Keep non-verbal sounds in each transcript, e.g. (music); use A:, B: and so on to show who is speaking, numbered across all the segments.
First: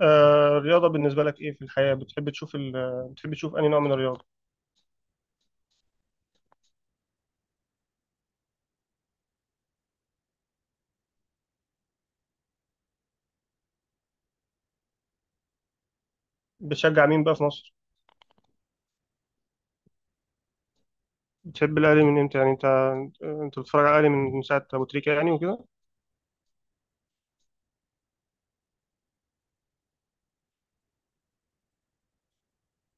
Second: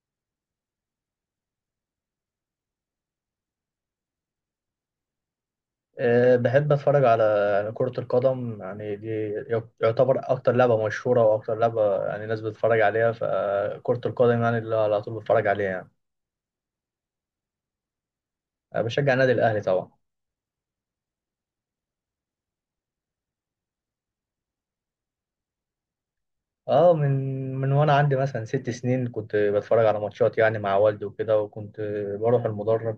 A: آه، الرياضة بالنسبة لك إيه في الحياة؟ بتحب تشوف بتحب تشوف أي نوع من الرياضة؟
B: أه، بحب أتفرج على يعني كرة القدم. يعني دي يعتبر أكتر لعبة مشهورة وأكتر لعبة يعني الناس بتتفرج عليها. فكرة القدم يعني اللي على طول بتفرج عليها يعني.
A: بتشجع مين بقى في مصر؟
B: أنا بشجع النادي الأهلي طبعا.
A: بتحب الأهلي من إمتى؟ يعني أنت، أنت بتتفرج على الأهلي من ساعة أبو تريكة يعني وكده؟
B: أه، من وأنا عندي مثلا 6 سنين كنت بتفرج على ماتشات يعني مع والدي وكده، وكنت بروح المدرج.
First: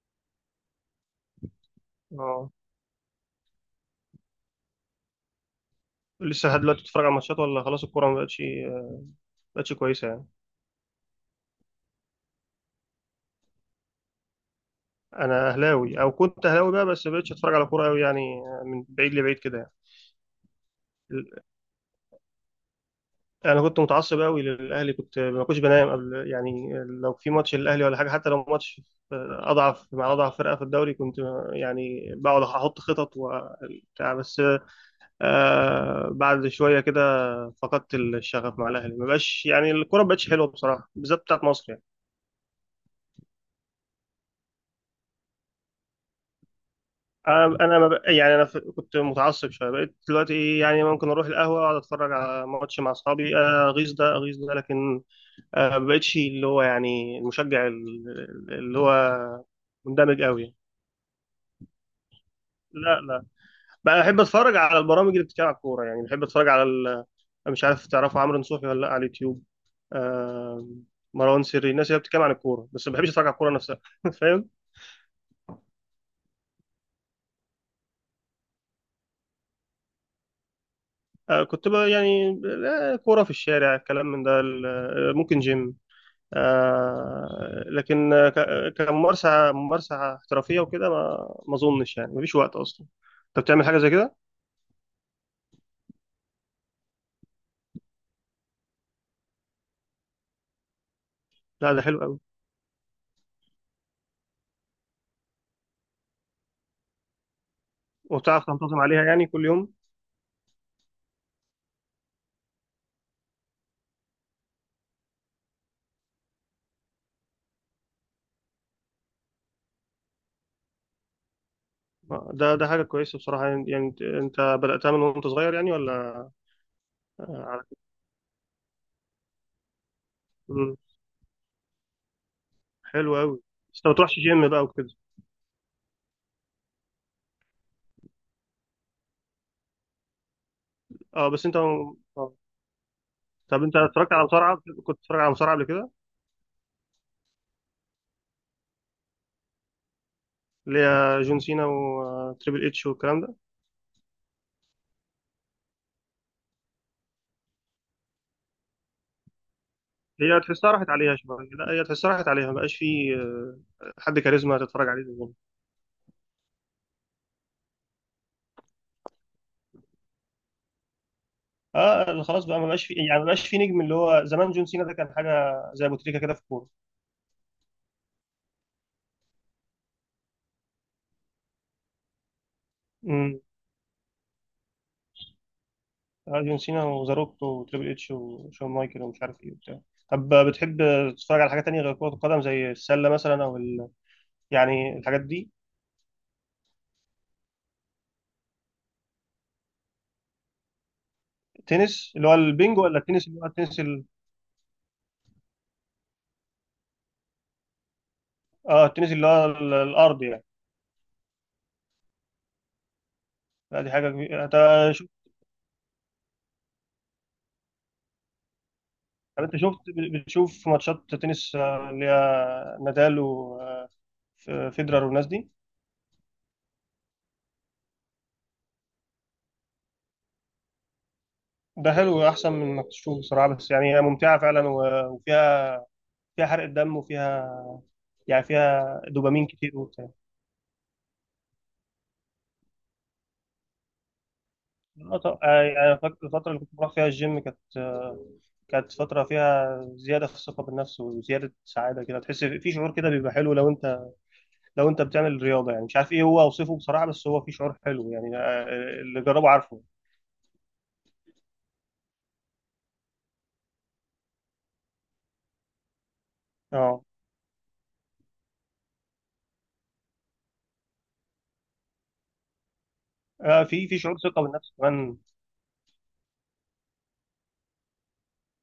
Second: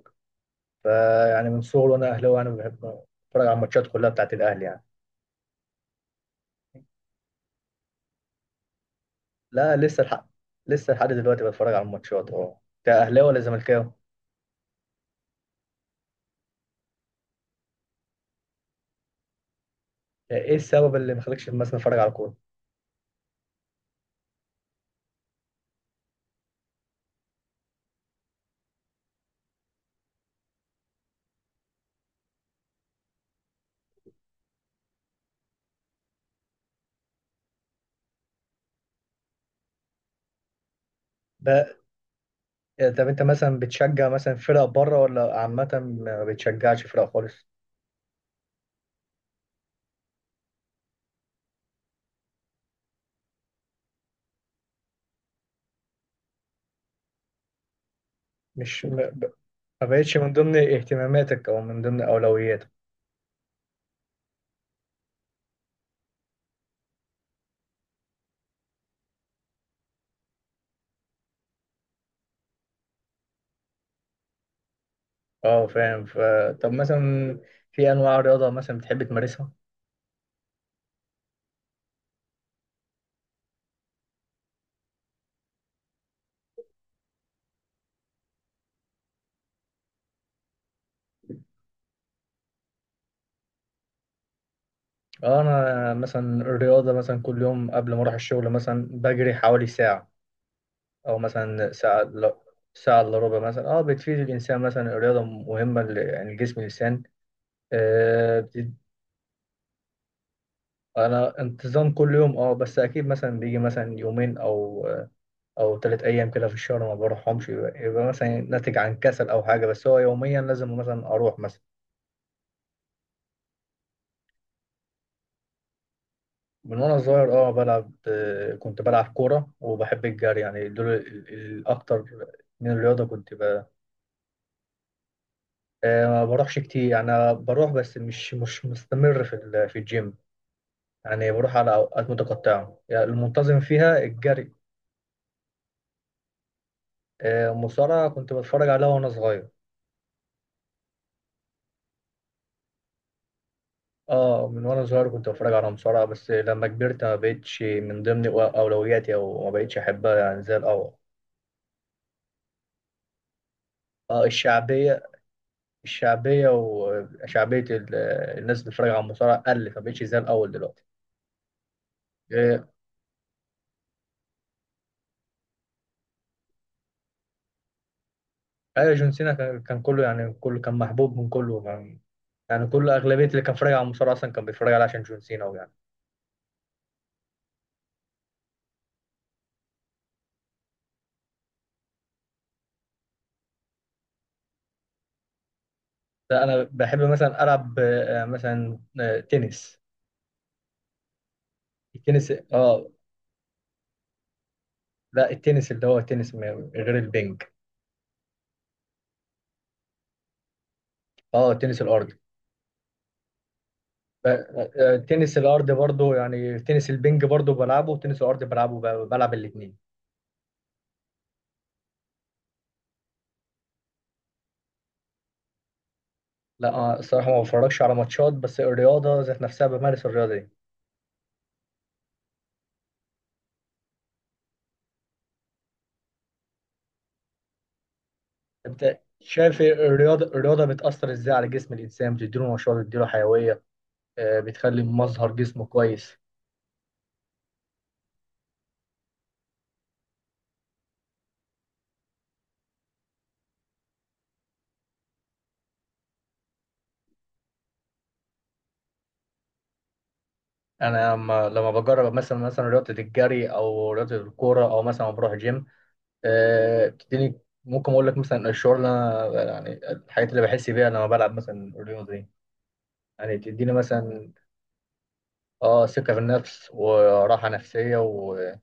B: فيعني من صغري وأنا أهلاوي يعني
A: أه،
B: بحب أتفرج على الماتشات كلها بتاعت الأهلي يعني.
A: لسه لحد دلوقتي بتتفرج على ماتشات، ولا خلاص الكورة ما بقتش، ما بقتش
B: لا لسه
A: كويسة يعني؟
B: الحق، لسه لحد دلوقتي بتفرج على الماتشات. أه أنت أهلاوي ولا زملكاوي؟
A: أنا أهلاوي، أو كنت أهلاوي بقى، بس ما بقتش أتفرج على كورة أوي يعني، من بعيد لبعيد كده.
B: إيه السبب اللي
A: يعني،
B: مخليكش مثلا أتفرج على الكورة؟
A: انا كنت متعصب قوي للاهلي، كنت ما كنتش بنام قبل، يعني لو في ماتش للاهلي ولا حاجه. حتى لو ماتش اضعف مع اضعف فرقه في الدوري، كنت يعني بقعد احط خطط وبتاع. بس بعد شويه كده فقدت الشغف مع الاهلي، ما بقاش يعني الكوره ما بقتش حلوه بصراحه، بالذات بتاعت مصر
B: ده
A: يعني.
B: آه، طب انت مثلا بتشجع مثلا فرق بره ولا عامة، ما بتشجعش فرق خالص؟
A: انا انا ما بق- يعني كنت متعصب شويه، بقيت دلوقتي يعني ممكن اروح القهوه، اقعد اتفرج على ماتش مع اصحابي، اغيظ ده، اغيظ ده، لكن ما بقتش اللي هو يعني المشجع اللي
B: مش ما
A: هو
B: ب- ما بقتش
A: مندمج
B: من
A: قوي.
B: ضمن اهتماماتك او من ضمن اولوياتك.
A: لا، لا. بقى احب اتفرج على البرامج اللي بتتكلم على الكوره، يعني بحب اتفرج على أنا مش عارف تعرفوا عمرو نصوحي ولا لا، على اليوتيوب. آه... مروان سري، الناس اللي بتتكلم عن الكوره، بس ما بحبش اتفرج على الكوره نفسها (laughs) فاهم؟
B: اه فاهم، ف طب مثلا في انواع رياضة مثلا بتحب تمارسها؟
A: آه كنت بقى يعني، لا، كوره في الشارع، الكلام من ده، ممكن جيم، آه. لكن كممارسه، ممارسه احترافيه وكده، ما اظنش، يعني مفيش وقت اصلا. انت بتعمل حاجه زي كده؟
B: اه انا مثلا الرياضة مثلا كل يوم قبل ما اروح الشغل مثلا بجري حوالي ساعة، او مثلا
A: لا، ده حلو
B: ساعة،
A: قوي.
B: لا ساعة الا ربع مثلا. اه بتفيد الانسان مثلا، الرياضة مهمة ل- يعني الجسم والانسان.
A: وبتعرف تنتظم عليها يعني كل يوم؟
B: انا انتظام كل يوم اه، بس اكيد مثلا بيجي مثلا يومين او او 3 ايام كده في الشهر ما بروحهمش. يبقى مثلا ناتج عن كسل او حاجه، بس هو يوميا لازم مثلا اروح مثلا.
A: ده، ده حاجة كويسة بصراحة. يعني، يعني انت، انت بدأتها من وانت صغير يعني، ولا؟
B: من وانا صغير
A: آه،
B: اه
A: على-
B: بلعب، آه، كنت بلعب كوره وبحب الجري. يعني
A: مم،
B: دول ال- الاكتر من الرياضه
A: حلو
B: كنت
A: قوي.
B: ب...
A: بس انت ما بتروحش جيم بقى وكده؟
B: آه، ما بروحش كتير يعني، أنا بروح بس مش مستمر في ال- في الجيم.
A: اه.
B: يعني
A: بس
B: بروح
A: انت
B: على اوقات متقطعه، يعني المنتظم
A: طب انت
B: فيها
A: اتفرجت على
B: الجري.
A: مصارعة؟ كنت بتتفرج على مصارعة قبل كده؟
B: آه، المصارعه كنت بتفرج عليها وانا صغير.
A: اللي هي جون سينا وتريبل اتش والكلام ده.
B: اه من وانا صغير كنت بتفرج على مصارعة، بس لما كبرت ما بقتش من ضمن اولوياتي او ما بقتش احبها
A: هي
B: يعني زي
A: تحسها راحت
B: الاول.
A: عليها شوية، لا هي تحسها راحت عليها، ما بقاش في حد
B: اه
A: كاريزما تتفرج
B: الشعبية،
A: عليه زي زمان.
B: الشعبية وشعبية ال- الناس اللي بتتفرج على المصارعة قلت، ما بقتش زي الاول دلوقتي.
A: اه خلاص بقى، ما
B: آه،
A: بقاش في، يعني ما بقاش في نجم اللي هو زمان جون سينا ده، كان حاجة زي ابو تريكة كده في الكورة.
B: ايوه جون سينا كان كله يعني، كله كان محبوب من كله يعني. يعني كل اغلبية اللي كان بيتفرج على المصارعة اصلا كان بيتفرج عليها عشان جون سينا ويعني.
A: آه، جون سينا وزاروك وتريبل اتش وشون مايكل ومش عارف ايه وبتاع. طب بتحب تتفرج على حاجة تانية غير كرة القدم، زي السلة مثلا او يعني الحاجات دي؟
B: لا انا بحب مثلا العب آه، مثلا آه، تنس.
A: تنس اللي
B: التنس
A: هو البينج،
B: اه،
A: ولا التنس اللي هو التنس
B: لا التنس اللي هو التنس م- غير البنج.
A: اه، التنس اللي هو الارض يعني؟
B: اه تنس الارض
A: لا، دي حاجة
B: ب-
A: كبيرة انت.
B: آه،
A: شو-
B: تنس الارض برضو يعني، تنس البنج برضو بلعبه وتنس الارض بلعبه ب- بلعب
A: طب انت
B: الاثنين.
A: شفت، بتشوف ماتشات تنس، اللي هي نادال و فيدرر والناس دي؟
B: لا آه، الصراحه ما بتفرجش على ماتشات، بس الرياضه ذات نفسها بمارس الرياضه دي.
A: ده حلو، احسن من انك تشوف بصراحة. بس يعني هي ممتعة فعلا، وفيها، فيها حرق الدم وفيها، يعني
B: انت
A: فيها دوبامين
B: شايف إيه؟
A: كتير وبتاع.
B: الرياضه، الرياضه بتاثر ازاي على جسم الانسان، بتديله نشاط، بتديله حيويه، آه، بتخلي مظهر جسمه
A: يعني أنا فاكر
B: كويس.
A: الفترة اللي كنت بروح فيها الجيم، كانت كانت فترة فيها زيادة في الثقة بالنفس وزيادة سعادة كده. تحس في شعور كده بيبقى حلو لو أنت، لو أنت بتعمل رياضة. يعني مش عارف إيه هو، أوصفه بصراحة، بس هو في شعور حلو يعني، اللي جربه عارفه.
B: انا لما بجرب مثلا رياضه الجري او رياضه الكوره او مثلا بروح جيم، آه،
A: أه،
B: بتديني. ممكن اقول لك مثلا الشعور اللي انا يعني الحاجات اللي بحس بيها لما بلعب مثلا الرياضه دي، يعني تديني
A: في، في شعور
B: مثلا
A: ثقة بالنفس كمان.
B: اه ثقة في النفس وراحة نفسية و-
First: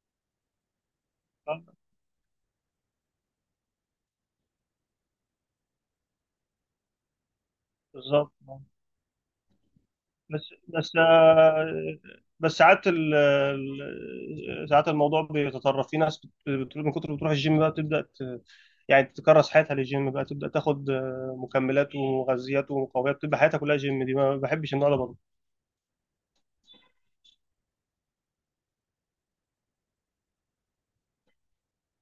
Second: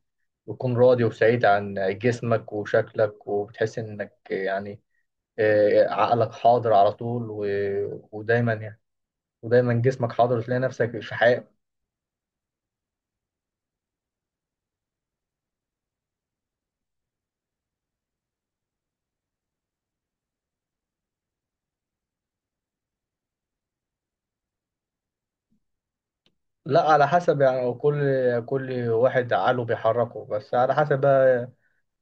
B: وتكون راضي وسعيد عن
A: آه،
B: جسمك وشكلك، وبتحس انك يعني آه، عقلك حاضر على طول و-
A: بالظبط.
B: ودايما يعني ودايما جسمك حاضر
A: بس
B: وتلاقي
A: بس
B: نفسك في حياة.
A: آه، بس ساعات ساعات الموضوع بيتطرف، في ناس من كتر ما بتروح الجيم بقى بتبدأ يعني تكرس حياتها للجيم، بقى تبدأ تاخد مكملات ومغذيات ومقويات، بتبقى حياتها كلها جيم. دي ما بحبش النوع ده برضه.
B: لا على حسب، يعني كل واحد عقله بيحركه، بس على حسب بقى.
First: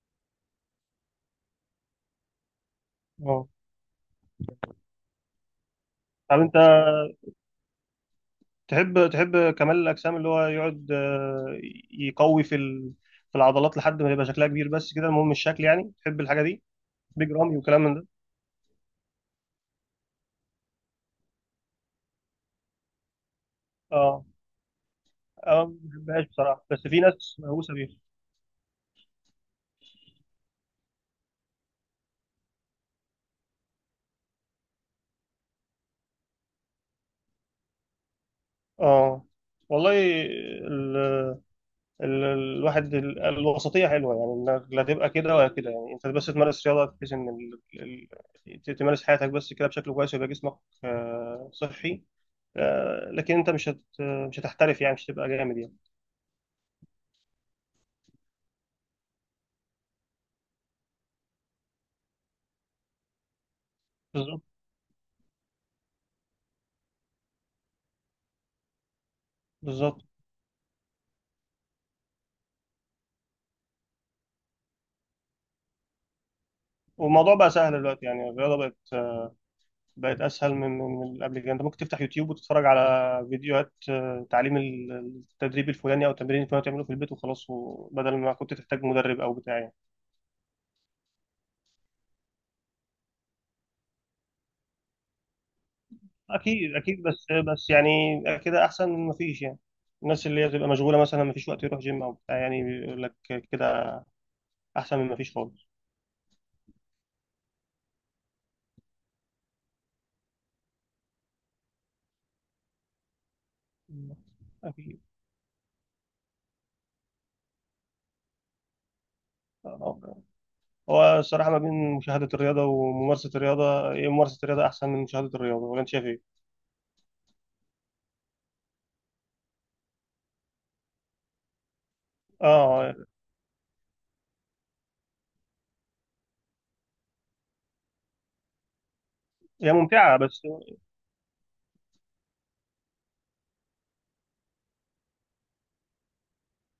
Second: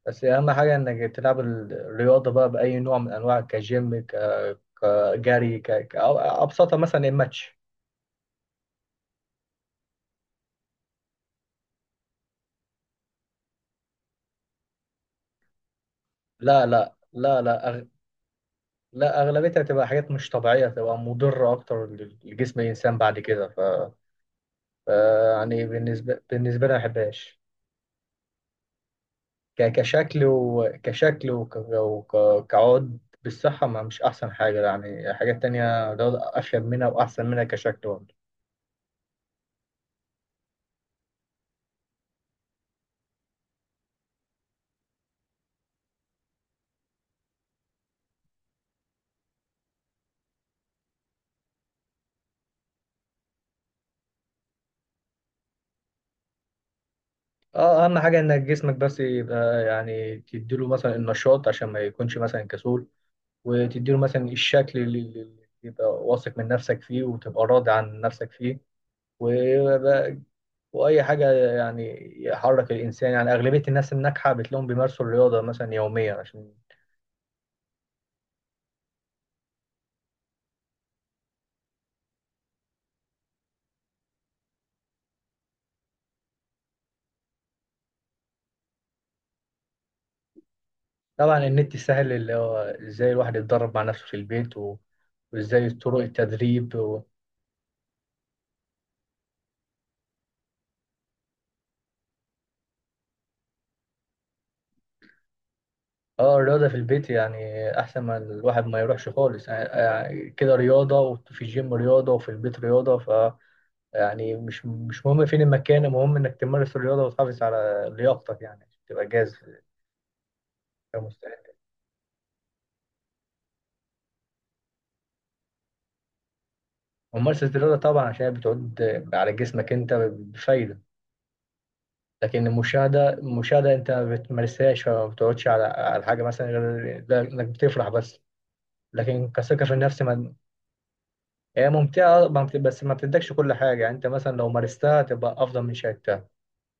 B: بس أهم حاجة إنك تلعب الرياضة بقى بأي نوع من أنواع،
A: اه.
B: كجيم ك- كجري ك... ك- أو
A: طب انت
B: أبسطها مثلا الماتش.
A: تحب، تحب كمال الاجسام، اللي هو يقعد يقوي في في العضلات لحد ما يبقى شكلها كبير بس كده، المهم الشكل، يعني تحب الحاجة دي؟
B: لا لا
A: بيج
B: لا
A: رامي
B: لا،
A: وكلام من ده.
B: لا اغلبيتها هتبقى حاجات مش طبيعيه، هتبقى مضره اكتر لجسم الانسان بعد كده ف...
A: اه.
B: ف يعني
A: اه ما
B: بالنسبه
A: بحبهاش بصراحة،
B: بالنسبه لي ما
A: بس في ناس
B: بحبهاش.
A: مهووسة بيها.
B: ك... كشكل وكشكل وك... وك... كعود بالصحه، ما مش احسن حاجه. يعني حاجات تانية ده افيد منها واحسن منها كشكل برضه.
A: اه، والله. ال... الواحد الوسطيه حلوه، يعني إنك لا تبقى كده ولا كده. يعني انت بس تمارس رياضه بحيث ان تمارس حياتك بس كده بشكل كويس، ويبقى جسمك صحي. لكن انت مش هتحترف، يعني مش هتبقى جامد يعني.
B: اه اهم حاجه انك جسمك بس يبقى، يعني تديله مثلا النشاط عشان ما يكونش مثلا كسول. وتديله مثلا
A: بالظبط.
B: الشكل اللي اللي- اللي يبقى واثق من نفسك فيه وتبقى راضي عن نفسك فيه.
A: بالظبط.
B: واي حاجه يعني يحرك الانسان. يعني اغلبيه الناس الناجحه بتلاقيهم بيمارسوا الرياضه مثلا يوميا عشان.
A: والموضوع بقى سهل دلوقتي، يعني الرياضه بقت، بقت اسهل من من قبل كده. انت ممكن تفتح يوتيوب وتتفرج على فيديوهات تعليم التدريب الفلاني او التمرين الفلاني، تعمله في البيت وخلاص، وبدل ما كنت تحتاج مدرب او بتاع يعني.
B: طبعا النت سهل اللي هو ازاي الواحد يتدرب مع نفسه في البيت و... وازاي طرق التدريب
A: اكيد،
B: و...
A: اكيد. بس، بس يعني كده احسن من مفيش، يعني الناس اللي هي بتبقى مشغوله مثلا، مفيش وقت يروح جيم او بتاع، يعني بيقول لك كده احسن من مفيش خالص.
B: اه الرياضه في البيت يعني احسن ما الواحد ما يروحش خالص يعني. يعني كده رياضه وفي الجيم رياضه وفي البيت رياضه، ف يعني مش
A: اكيد.
B: مش مهم فين المكان، المهم انك تمارس الرياضه وتحافظ على لياقتك يعني عشان تبقى جاهز
A: آه. هو
B: كمستعد.
A: الصراحه ما بين مشاهده الرياضه وممارسه الرياضه، إيه، ممارسه الرياضه احسن من مشاهده الرياضه ولا انت شايف ايه؟
B: وممارسه الرياضه طبعا عشان هي بتعود على جسمك انت بفايده. لكن
A: اه.
B: المشاهدة أنت ما بتمارسهاش، فما بتقعدش على على حاجة مثلا غير ده إنك بتفرح بس. لكن كثقة
A: هي
B: في النفس،
A: ممتعه
B: ما
A: بس.
B: هي ممتعة ما بت- بس ما بتدكش كل حاجة. يعني أنت مثلا لو مارستها تبقى أفضل من شاهدتها.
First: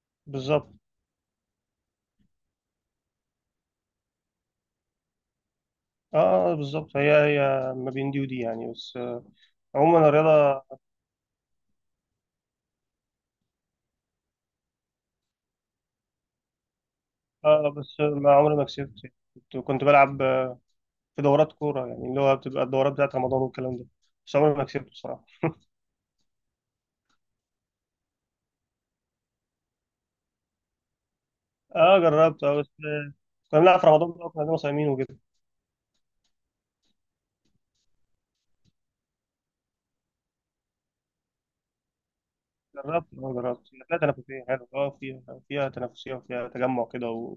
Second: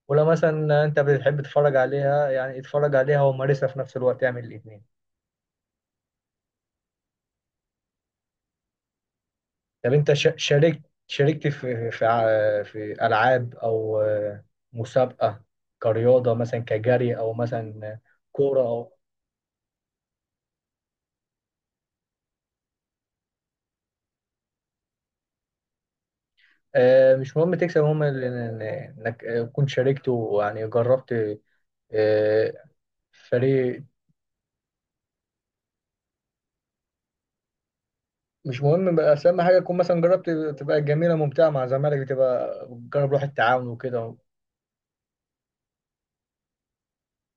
B: ولو
A: بالظبط.
B: مثلا أنت بتحب تتفرج عليها يعني اتفرج عليها ومارسها في نفس الوقت، اعمل الاتنين.
A: اه، بالظبط. هي ما بين دي ودي يعني. بس
B: طب
A: عموما
B: أنت شا-
A: الرياضه.
B: شاركت شاركت في ألعاب أو آه، مسابقة كرياضة مثلا كجري أو
A: اه، بس
B: مثلا
A: ما عمري
B: كورة
A: ما
B: أو.
A: كسبت. كنت، كنت بلعب في دورات كورة، يعني اللي هو بتبقى الدورات بتاعت رمضان والكلام ده. بس عمري ما كسبته بصراحة.
B: آه، مش مهم تكسب، المهم ال- إن- انك آه، كنت شاركت ويعني جربت،
A: اه جربت،
B: آه،
A: اه بس كنا بنلعب
B: فريق.
A: في رمضان بقى، كنا صايمين وكده.
B: مش مهم بقى، بس اهم حاجه تكون مثلا جربت. تبقى جميله ممتعه مع زمالك، بتبقى
A: جربت
B: جرب روح
A: اه، جربت
B: التعاون
A: فيها
B: وكده.
A: تنافسية، حلو، اه فيها، فيها تنافسية وفيها تجمع كده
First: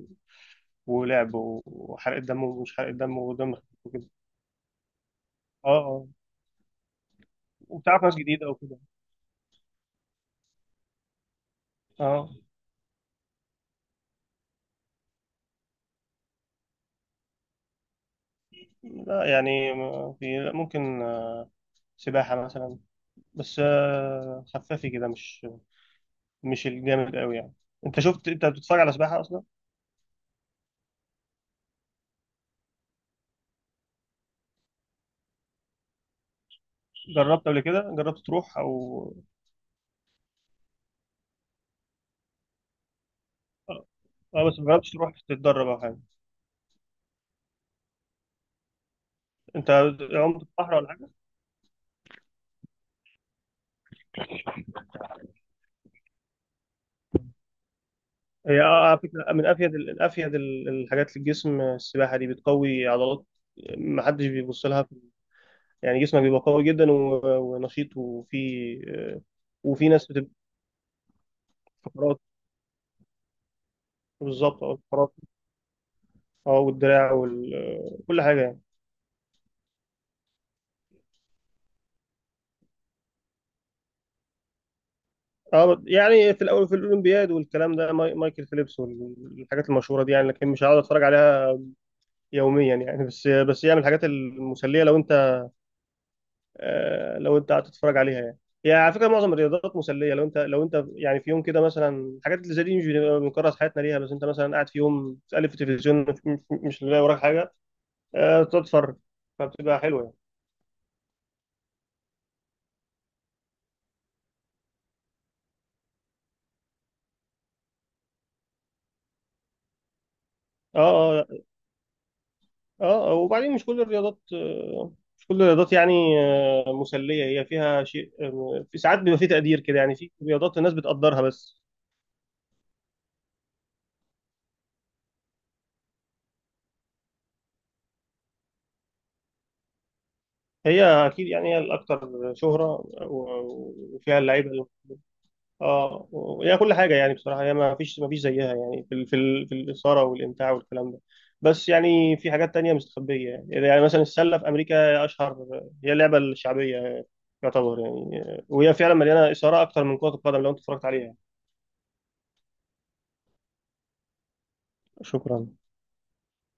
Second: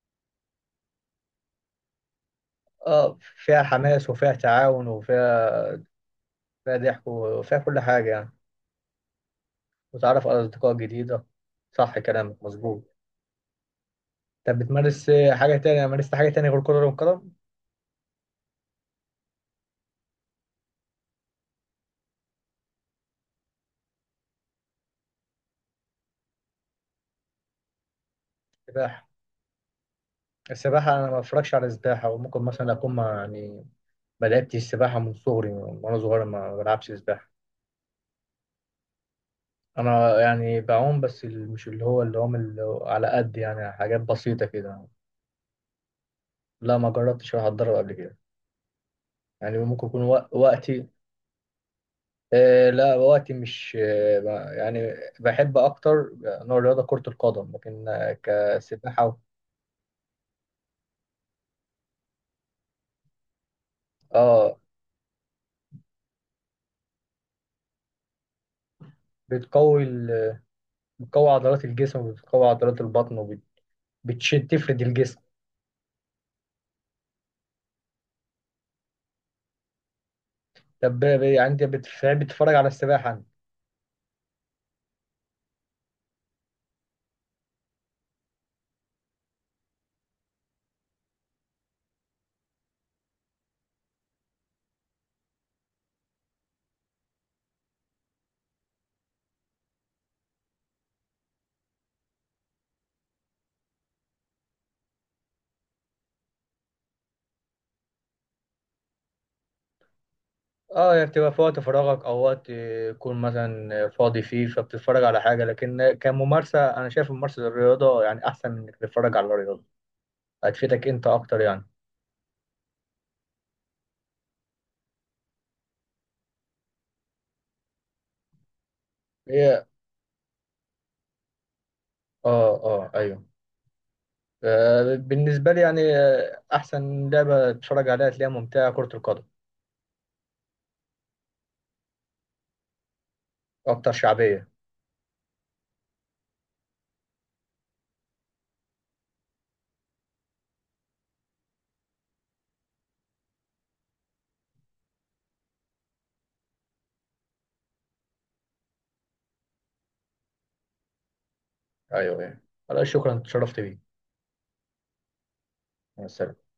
A: ولعب وحرق الدم، ومش حرق الدم،
B: اه
A: ودم
B: فيها
A: خفيف وكده.
B: حماس وفيها تعاون
A: اه
B: وفيها،
A: اه.
B: فيها ضحك وفيها كل
A: وبتعرف
B: حاجه
A: ناس
B: يعني.
A: جديدة وكده.
B: وتعرف على اصدقاء جديده. صح،
A: اه،
B: كلامك مظبوط. طب بتمارس آه، حاجه تانية؟ مارست حاجه تانية غير كره القدم؟
A: لا يعني ما في، لا ممكن سباحة مثلا، بس خفافي كده، مش مش الجامد قوي يعني. انت شفت، انت بتتفرج على
B: السباحه،
A: سباحة اصلا؟
B: السباحه انا ما بفرجش على السباحه، وممكن مثلا اكون مع- يعني بدأت السباحة من صغري. وأنا صغير ما بلعبش سباحة.
A: جربت قبل كده، جربت تروح او،
B: أنا يعني بعوم بس ال- مش اللي هو اللي هم اللي على قد يعني،
A: اه.
B: حاجات بسيطة
A: بس ما
B: كده.
A: جربتش تروح تتدرب او حاجه؟
B: لا ما جربتش أروح أتدرب قبل كده. يعني
A: انت
B: ممكن يكون
A: عمت
B: وق-
A: في البحر
B: وقتي
A: ولا حاجه؟
B: آه لا، وقتي مش آه ب- يعني بحب أكتر نوع الرياضة كرة القدم، لكن آه،
A: هي اه، على
B: كسباحة
A: فكره من افيد، من افيد الحاجات للجسم السباحه دي، بتقوي عضلات، ما حدش
B: آه،
A: بيبص لها. يعني جسمك بيبقى قوي جدا ونشيط، وفي آه،
B: بتقوي
A: وفي ناس بتبقى
B: ال- بتقوي عضلات الجسم
A: فقرات.
B: وبتقوي عضلات البطن وبتشد
A: بالظبط، اه
B: تفرد
A: الفقرات.
B: الجسم.
A: اه والدراع وكل حاجه يعني.
B: طب يعني أنت بتف- بتتفرج على السباحة أنت؟
A: اه يعني في الاول، في الاولمبياد والكلام ده، مايكل فيليبس والحاجات المشهوره دي يعني، لكن مش هقعد اتفرج عليها يوميا يعني. بس، بس هي من الحاجات المسليه لو انت، لو انت قاعد تتفرج عليها يعني. هي على فكره معظم الرياضات مسليه، لو انت، لو انت يعني في يوم كده مثلا. الحاجات اللي زي دي مش بنبقى بنكرس حياتنا ليها، بس انت مثلا قاعد في يوم تقلب في التلفزيون، مش، مش لاقي وراك حاجه، تقعد تتفرج، فبتبقى حلوه يعني.
B: اه يعني بتبقى في وقت فراغك او وقت يكون مثلا فاضي فيه، فبتتفرج على حاجه. لكن كممارسه انا شايف ممارسه الرياضه يعني احسن من انك تتفرج على الرياضه، هتفيدك انت
A: اه، اه.
B: اكتر يعني.
A: اه وبعدين مش كل الرياضات، مش كل الرياضات يعني مسليه، هي فيها شيء، في ساعات بيبقى في تقدير
B: هي
A: كده، يعني في رياضات الناس بتقدرها بس.
B: اه، اه ايوه، آه، بالنسبه لي يعني آه، احسن لعبه تتفرج عليها تلاقيها ممتعه كره القدم،
A: هي اكيد يعني، هي الاكثر شهره،
B: اكتر
A: وفيها
B: شعبيه.
A: اللعيبه اه، وهي كل حاجه يعني. بصراحه هي ما فيش زيها يعني، في في الاثاره والامتاع والكلام ده. بس يعني في حاجات تانية مستخبيه يعني، يعني مثلا السله في امريكا اشهر، هي اللعبه الشعبيه يعتبر يعني، وهي فعلا مليانه اثاره اكتر من كره القدم لو انت اتفرجت عليها.
B: ايوه ايوه. خلاص، شكرا، اتشرفت بيك.
A: شكرا.
B: مع السلامه.